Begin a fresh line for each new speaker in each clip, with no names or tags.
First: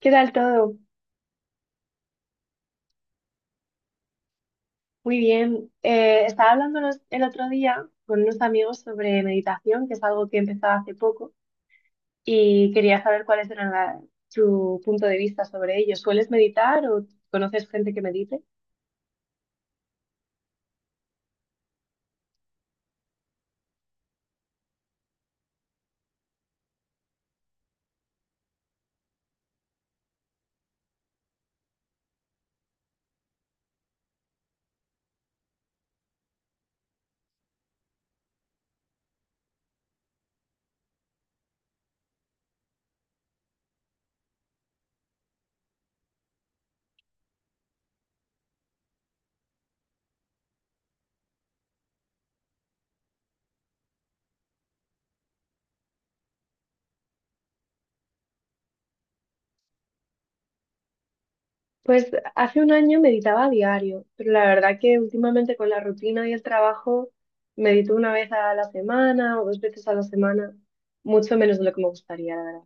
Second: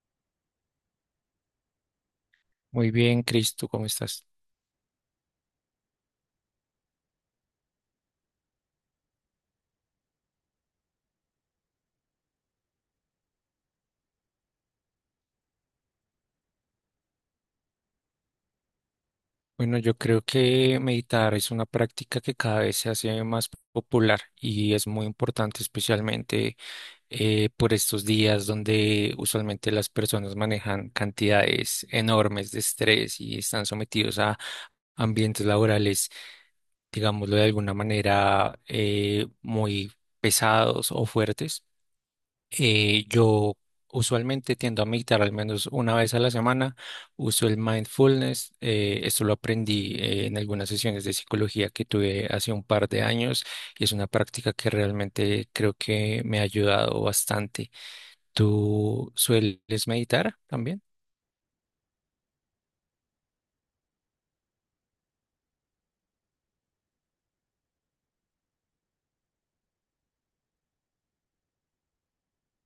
¿Qué tal todo?
Muy bien, Cristo, ¿cómo estás?
Muy bien. Estaba hablando el otro día con unos amigos sobre meditación, que es algo que he empezado hace poco, y quería saber cuáles eran tu punto de vista sobre ello. ¿Sueles meditar o conoces gente que medite?
Bueno, yo creo que meditar es una práctica que cada vez se hace más popular y es muy importante, especialmente por estos días donde usualmente las personas manejan cantidades enormes de estrés y están sometidos a ambientes laborales, digámoslo de alguna manera, muy pesados o fuertes. Yo usualmente tiendo a meditar al menos una vez a la semana. Uso el mindfulness. Esto lo aprendí en algunas sesiones de psicología que tuve hace un par de años y es una práctica que realmente creo que me ha ayudado bastante. ¿Tú sueles meditar también?
Pues hace un año meditaba a diario, pero la verdad que últimamente con la rutina y el trabajo medito una vez a la semana o dos veces a la semana, mucho menos de lo que me gustaría, la verdad.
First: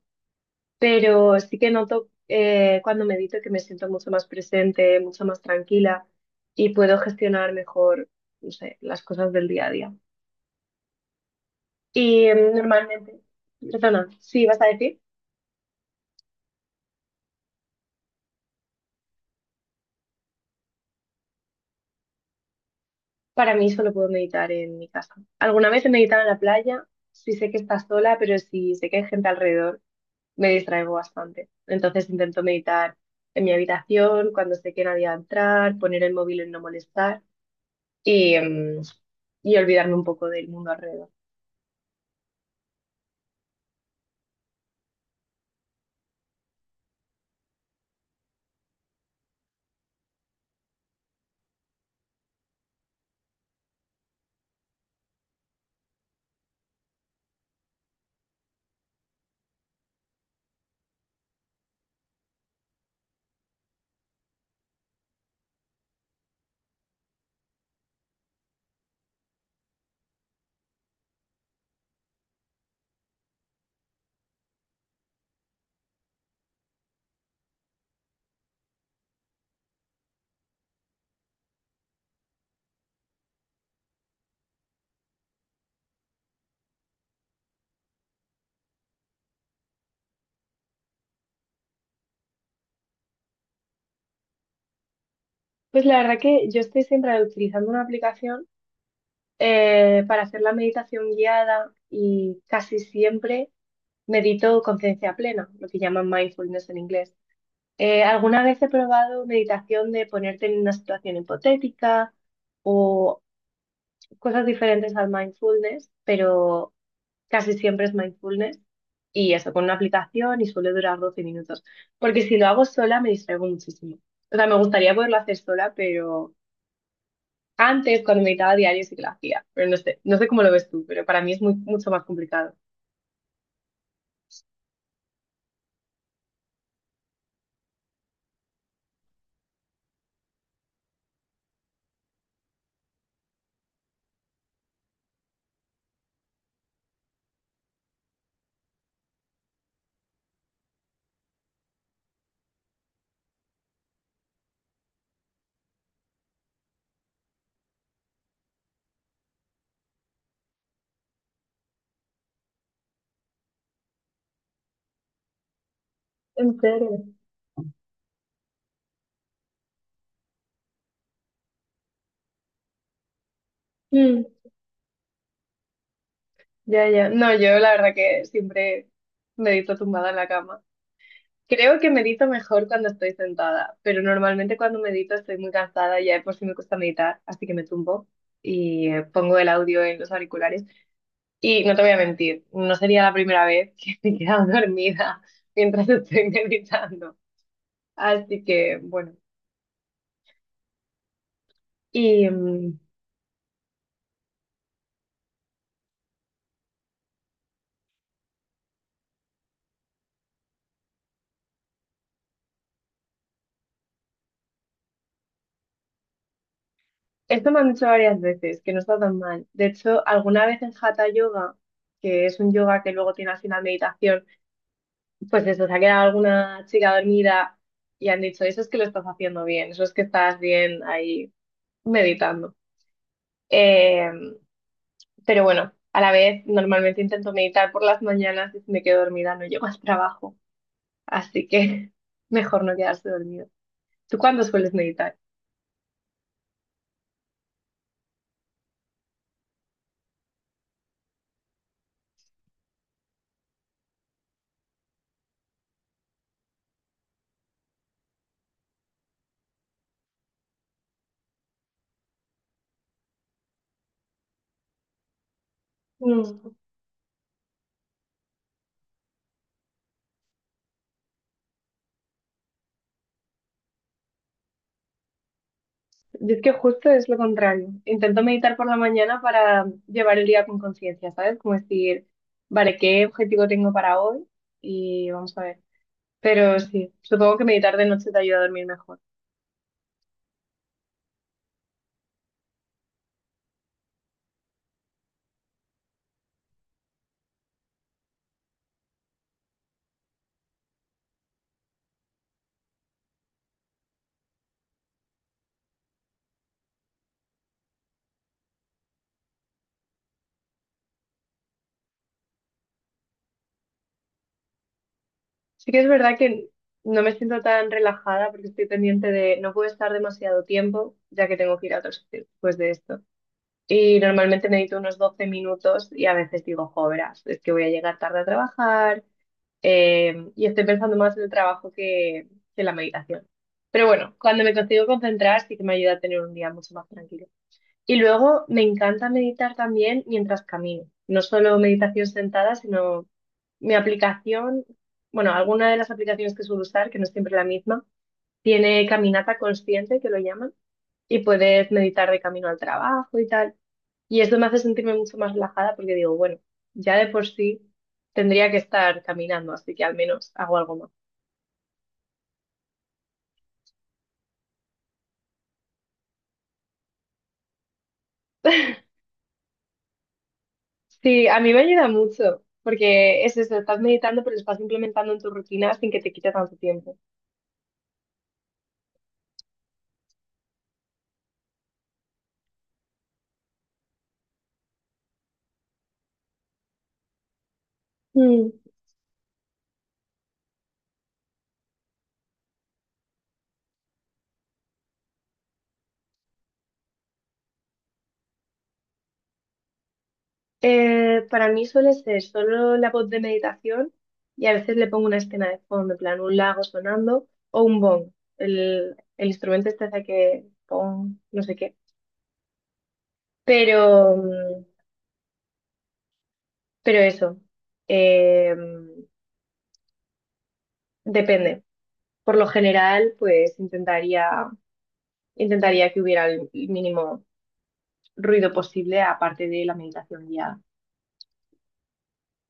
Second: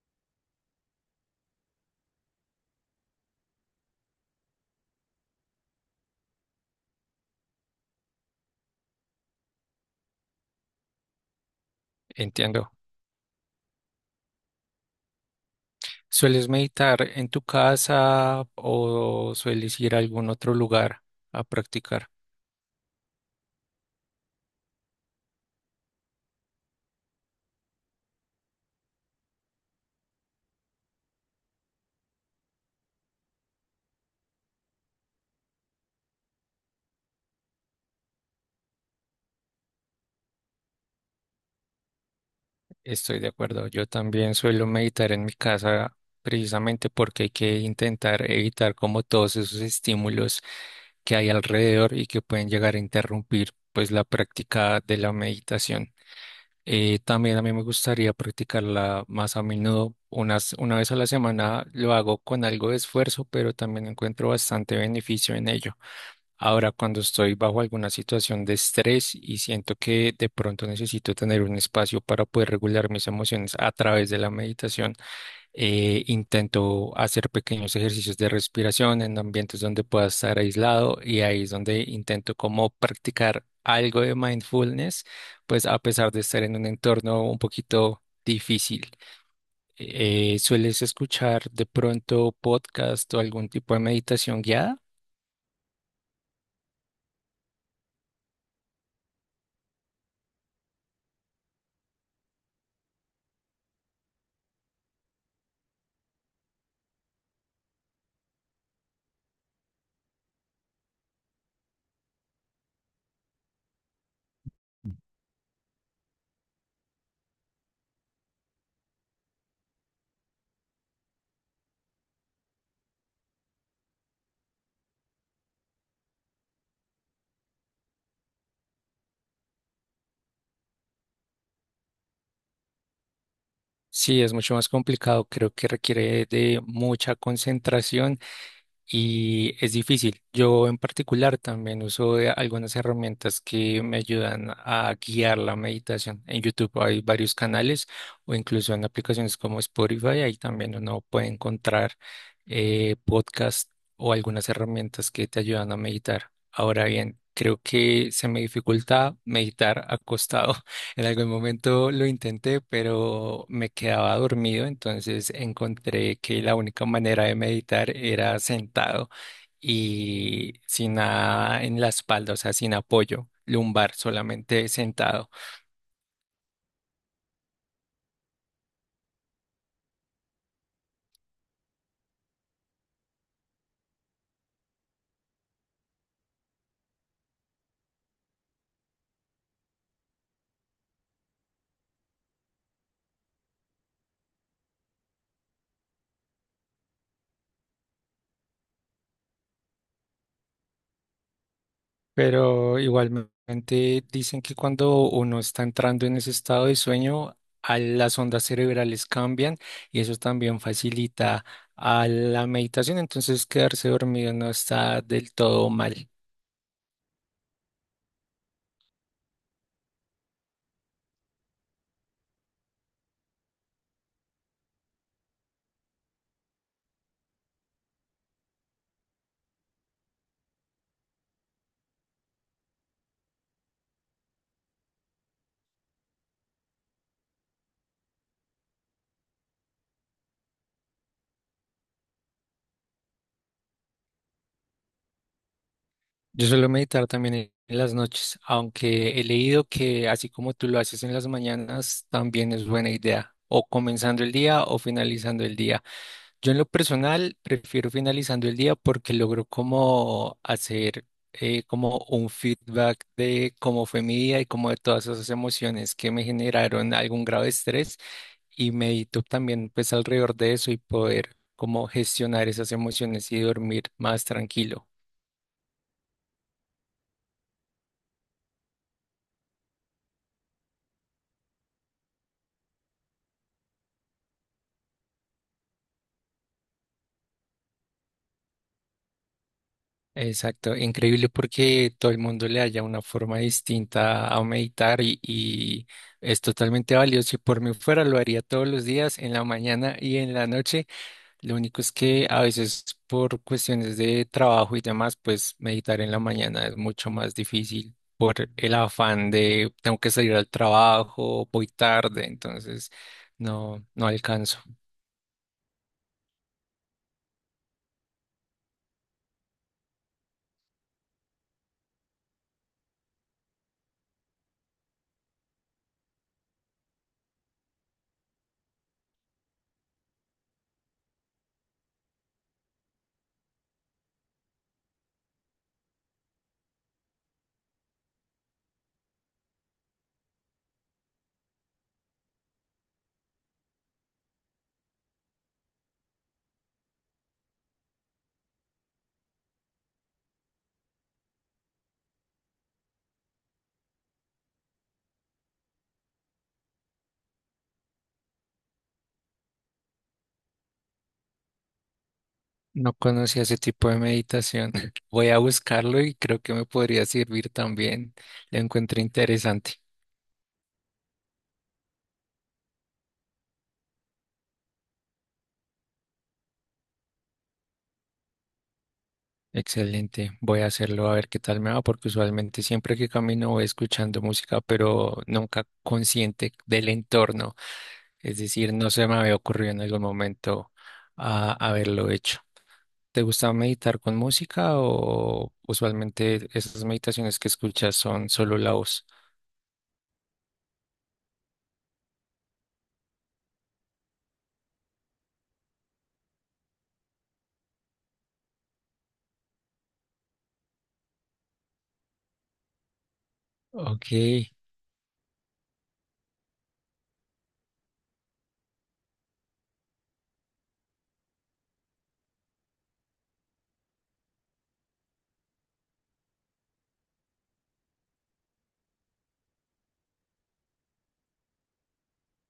Pero sí que noto, cuando medito, que me siento mucho más presente, mucho más tranquila y puedo gestionar mejor, no sé, las cosas del día a día. Y em,
Entiendo.
normalmente, perdona, sí, vas a decir.
¿Sueles meditar en tu casa o sueles ir a algún otro lugar a practicar?
Para mí solo puedo meditar en mi casa. Alguna vez he meditado en la playa, sí sé que está sola, pero si sé que hay gente alrededor, me distraigo bastante. Entonces intento meditar en mi habitación, cuando sé que nadie va a entrar, poner el móvil en no molestar y, y olvidarme un poco del mundo alrededor.
Estoy de acuerdo. Yo también suelo meditar en mi casa precisamente porque hay que intentar evitar como todos esos estímulos que hay alrededor y que pueden llegar a interrumpir pues la práctica de la meditación. También a mí me gustaría practicarla más a menudo, una vez a la semana lo hago con algo de esfuerzo, pero también encuentro bastante beneficio en ello. Ahora, cuando estoy bajo alguna situación de estrés y siento que de pronto necesito tener un espacio para poder regular mis emociones a través de la meditación, intento hacer pequeños ejercicios de respiración en ambientes donde pueda estar aislado y ahí es donde intento como practicar algo de mindfulness, pues a pesar de estar en un entorno un poquito difícil. ¿Sueles escuchar de pronto podcast o algún tipo de meditación guiada?
Pues la verdad que yo estoy siempre utilizando una aplicación, para hacer la meditación guiada, y casi siempre medito conciencia plena, lo que llaman mindfulness en inglés. Alguna vez he probado meditación de ponerte en una situación hipotética o cosas diferentes al mindfulness, pero casi siempre es mindfulness, y eso con una aplicación, y suele durar 12 minutos, porque si lo hago sola me distraigo muchísimo. O sea, me gustaría poderlo hacer sola, pero... Antes, cuando meditaba a diario, sí que lo hacía, pero no sé, no sé cómo lo ves tú, pero para mí es mucho más complicado.
Sí, es mucho más complicado, creo que requiere de mucha concentración y es difícil. Yo en particular también uso de algunas herramientas que me ayudan a guiar la meditación. En YouTube hay varios canales o incluso en aplicaciones como Spotify, ahí también uno puede encontrar podcasts o algunas herramientas que te ayudan a meditar. Ahora bien, creo que se me dificulta meditar acostado. En algún momento lo intenté, pero me quedaba dormido, entonces encontré que la
¿En
única
serio?
manera de meditar era sentado y sin nada en la espalda, o sea, sin apoyo lumbar,
Mm,
solamente sentado.
ya, ya. No, yo la verdad que siempre medito tumbada en la cama. Creo que medito mejor cuando estoy sentada, pero normalmente cuando medito estoy muy cansada y ya de por si me cuesta meditar, así que me tumbo y, pongo el audio en los auriculares. Y no te voy a mentir, no sería la primera vez que me he quedado dormida mientras estoy meditando. Así que, bueno. y mm,
Pero igualmente dicen que cuando uno está entrando en ese estado de sueño, a las ondas cerebrales cambian y eso también facilita a la meditación, entonces quedarse dormido no está del todo mal.
Esto me han dicho varias veces, que no está tan mal. De hecho, alguna vez en Hatha Yoga, que es un yoga que luego tiene al final meditación, pues eso, se ha quedado alguna chica dormida y han dicho, eso es que lo estás haciendo bien, eso es que estás bien ahí meditando. Eh, pero bueno, a la vez normalmente intento meditar por las mañanas, y si me quedo dormida no llego al trabajo, así que mejor no quedarse dormido. ¿Tú cuándo sueles meditar?
Yo suelo meditar también en las noches, aunque he leído que así como tú lo haces en las mañanas, también es buena idea, o comenzando el día o finalizando el día. Yo en lo personal prefiero finalizando el día porque logro como hacer como un feedback de cómo fue mi día y como de todas esas emociones que me
Mm.
generaron algún grado de estrés y medito también pues alrededor de eso y poder como gestionar esas emociones y dormir más tranquilo.
Yo es que justo es lo contrario. Intento meditar por la mañana para llevar el día con conciencia, ¿sabes? Como decir, vale, ¿qué objetivo tengo para hoy? Y vamos a ver. Pero sí, supongo que meditar de noche te ayuda a dormir mejor.
Exacto, increíble porque todo el mundo le haya una forma distinta a meditar y es totalmente valioso. Si por mí fuera lo haría todos los días, en la mañana y en la noche. Lo único es que a veces por cuestiones de trabajo y demás, pues meditar en la mañana es mucho más difícil por el afán de tengo que salir al trabajo, voy tarde, entonces no alcanzo.
Sí que es verdad que no me siento tan relajada porque estoy pendiente de no puedo estar demasiado tiempo, ya que tengo que ir a otro sitio después de esto. Y normalmente medito unos 12 minutos, y a veces digo, joveras, es que voy a llegar tarde a trabajar. Y estoy pensando más en el trabajo que en la meditación. Pero bueno, cuando me consigo concentrar, sí que me ayuda a tener un día mucho más tranquilo. Y luego me encanta meditar también mientras camino. No solo meditación sentada, sino mi aplicación, bueno, alguna de las aplicaciones que suelo usar, que no es siempre la misma, tiene caminata consciente, que lo llaman, y puedes meditar de camino al trabajo y tal. Y esto me hace sentirme mucho más relajada porque digo, bueno, ya de por sí tendría que estar caminando, así que al menos hago algo más.
No conocía ese tipo de meditación. Voy a buscarlo y creo que me podría servir también. Lo encuentro interesante.
Sí, a mí me ayuda mucho, porque es eso, estás meditando, pero lo estás implementando en tu rutina sin que te quite tanto tiempo.
Excelente. Voy a hacerlo a ver qué tal me va, porque usualmente siempre que camino voy escuchando música, pero nunca consciente del entorno. Es
Mm.
decir, no se me había ocurrido en algún momento a haberlo hecho. ¿Te gusta meditar con música o usualmente esas meditaciones que escuchas son solo la voz?
Para mí suele ser solo la voz de meditación, y a veces le pongo una escena de fondo, en plan un lago sonando o un bong, el instrumento este hace que pong, no sé qué.
Ok.
Pero, pero eso, eh, depende. Por lo general, pues intentaría que hubiera el mínimo ruido posible, aparte de la meditación guiada.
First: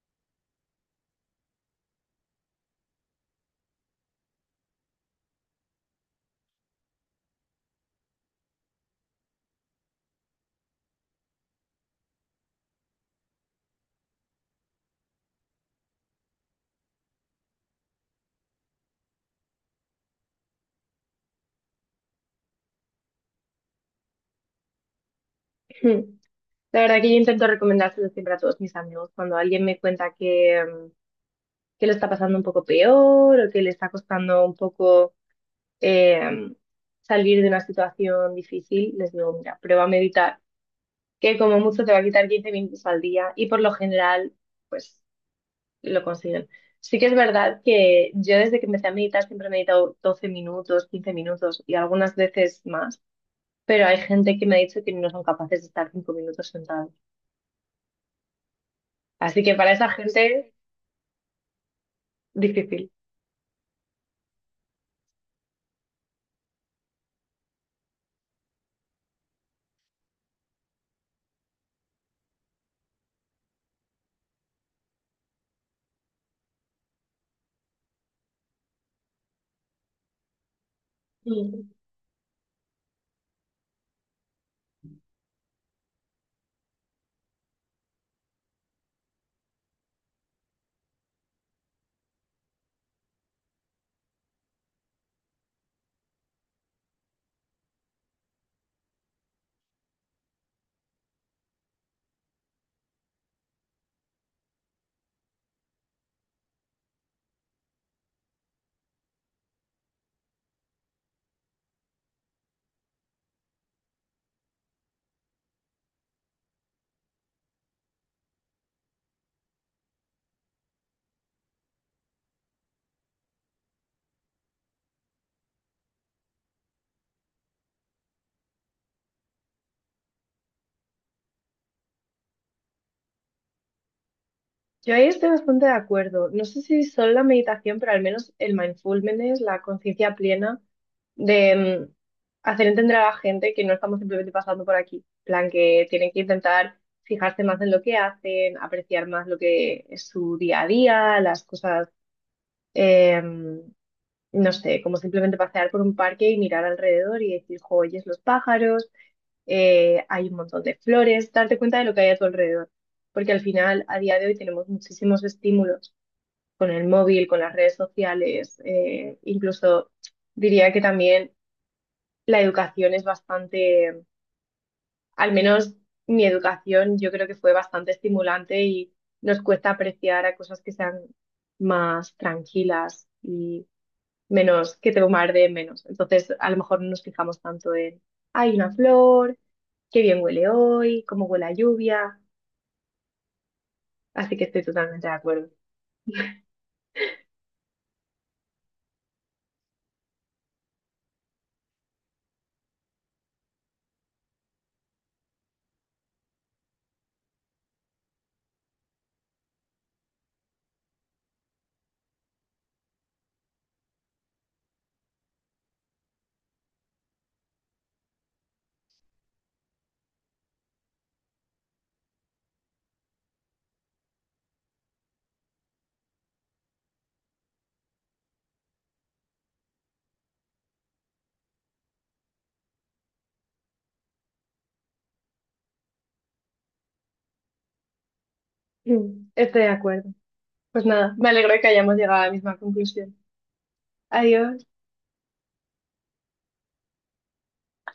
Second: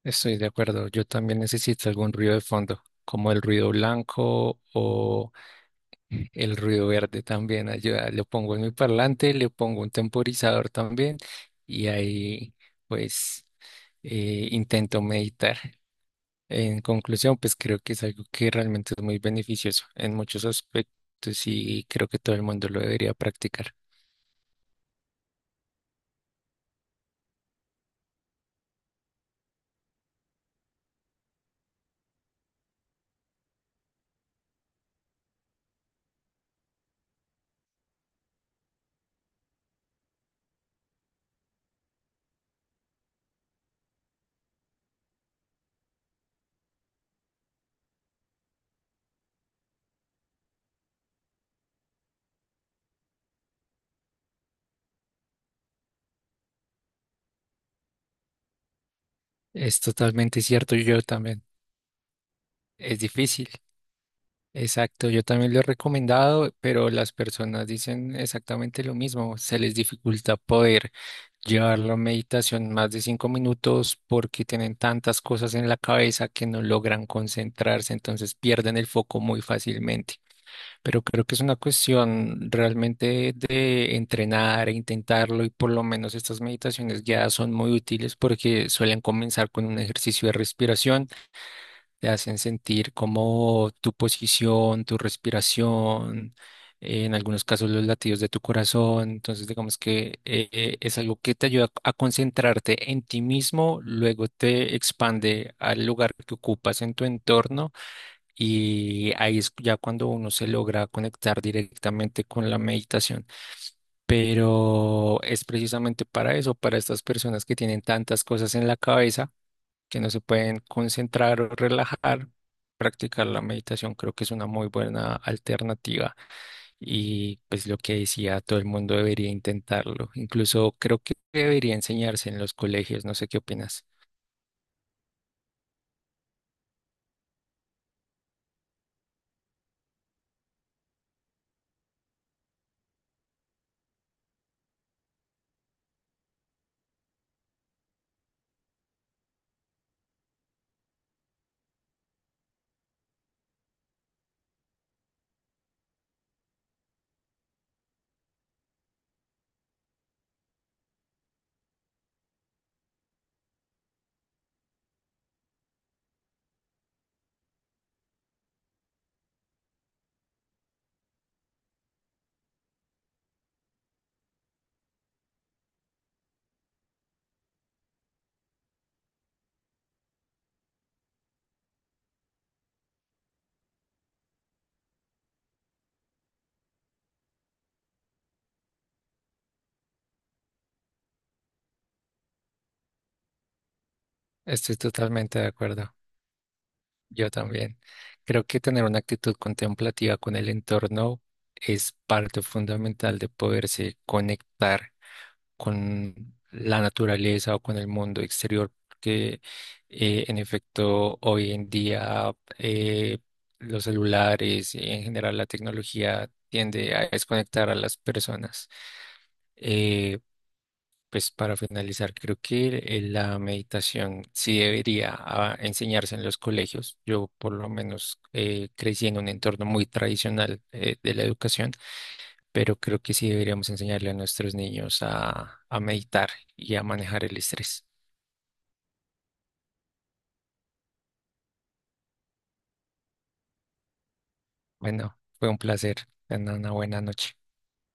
Estoy de acuerdo, yo también necesito algún ruido de fondo, como el ruido blanco o el ruido verde también ayuda. Lo pongo en mi parlante, le pongo un temporizador también y ahí pues intento meditar. En conclusión, pues creo que es algo que realmente es muy beneficioso en muchos aspectos y creo que todo el mundo lo debería practicar.
Hmm. La verdad que yo intento recomendárselo siempre a todos mis amigos. Cuando alguien me cuenta que lo está pasando un poco peor, o que le está costando un poco, eh, salir de una situación difícil, les digo, mira, prueba a meditar, que como mucho te va a quitar 15 minutos al día, y por lo general, pues lo consiguen. Sí que es verdad que yo desde que empecé a meditar siempre he meditado 12 minutos, 15 minutos y algunas veces más, pero hay gente que me ha dicho que no son capaces de estar 5 minutos sentados. Así que para
Es
esa
totalmente
gente,
cierto, yo también.
difícil.
Es difícil. Exacto, yo también lo he recomendado, pero las personas dicen exactamente lo mismo. Se les dificulta poder llevar la meditación más de 5 minutos porque tienen tantas cosas en la cabeza que no logran concentrarse, entonces pierden el foco muy fácilmente. Pero creo que es una cuestión realmente de entrenar e intentarlo y por lo menos estas meditaciones guiadas son muy útiles porque suelen comenzar con un ejercicio de respiración te hacen sentir como tu posición, tu respiración, en algunos casos los latidos de tu corazón. Entonces, digamos que es algo que te ayuda a concentrarte en ti mismo, luego te expande al lugar que ocupas en tu entorno y ahí es ya cuando uno se logra conectar directamente con la meditación. Pero es precisamente para eso, para estas personas que tienen tantas cosas en la cabeza que no se pueden concentrar o relajar, practicar la meditación creo que es una muy buena alternativa y pues lo que decía, todo el mundo debería intentarlo. Incluso creo que debería enseñarse en los colegios, no sé qué opinas.
Yo ahí estoy bastante de acuerdo. No sé si solo la meditación, pero al menos el mindfulness, la conciencia plena de, hacer entender a la gente que no estamos simplemente pasando por aquí. En plan, que tienen que intentar fijarse más en lo que hacen, apreciar más lo que es su día a día, las cosas, em, no sé, como simplemente pasear por un parque y mirar alrededor y decir, "Jo, oyes los pájaros, hay un montón de flores", darte cuenta de lo que hay a tu alrededor. Porque al final, a día de hoy, tenemos muchísimos estímulos con el móvil, con las redes sociales, incluso diría que también la educación es bastante, al menos mi educación yo creo que fue bastante estimulante, y nos cuesta apreciar a cosas que sean más tranquilas y menos, que te bombarden menos. Entonces, a lo mejor no nos fijamos tanto en, hay una flor, qué bien huele hoy, cómo huele la lluvia, así que estoy
Estoy
totalmente de
totalmente de
acuerdo.
acuerdo, yo también. Creo que tener una actitud contemplativa con el entorno es parte fundamental de poderse conectar con la naturaleza o con el mundo exterior, porque en efecto hoy en día eh, los celulares y en general la tecnología tiende a desconectar a las personas. Eh, pues para finalizar, creo que la meditación sí debería enseñarse en los colegios. Yo por lo menos crecí en un entorno muy tradicional de la educación pero creo que sí deberíamos enseñarle a nuestros niños a meditar y a manejar el estrés.
Mm, estoy de acuerdo. Pues nada, me alegro de que hayamos llegado a la misma conclusión. Adiós.
Bueno, fue un placer. Tengan una buena noche.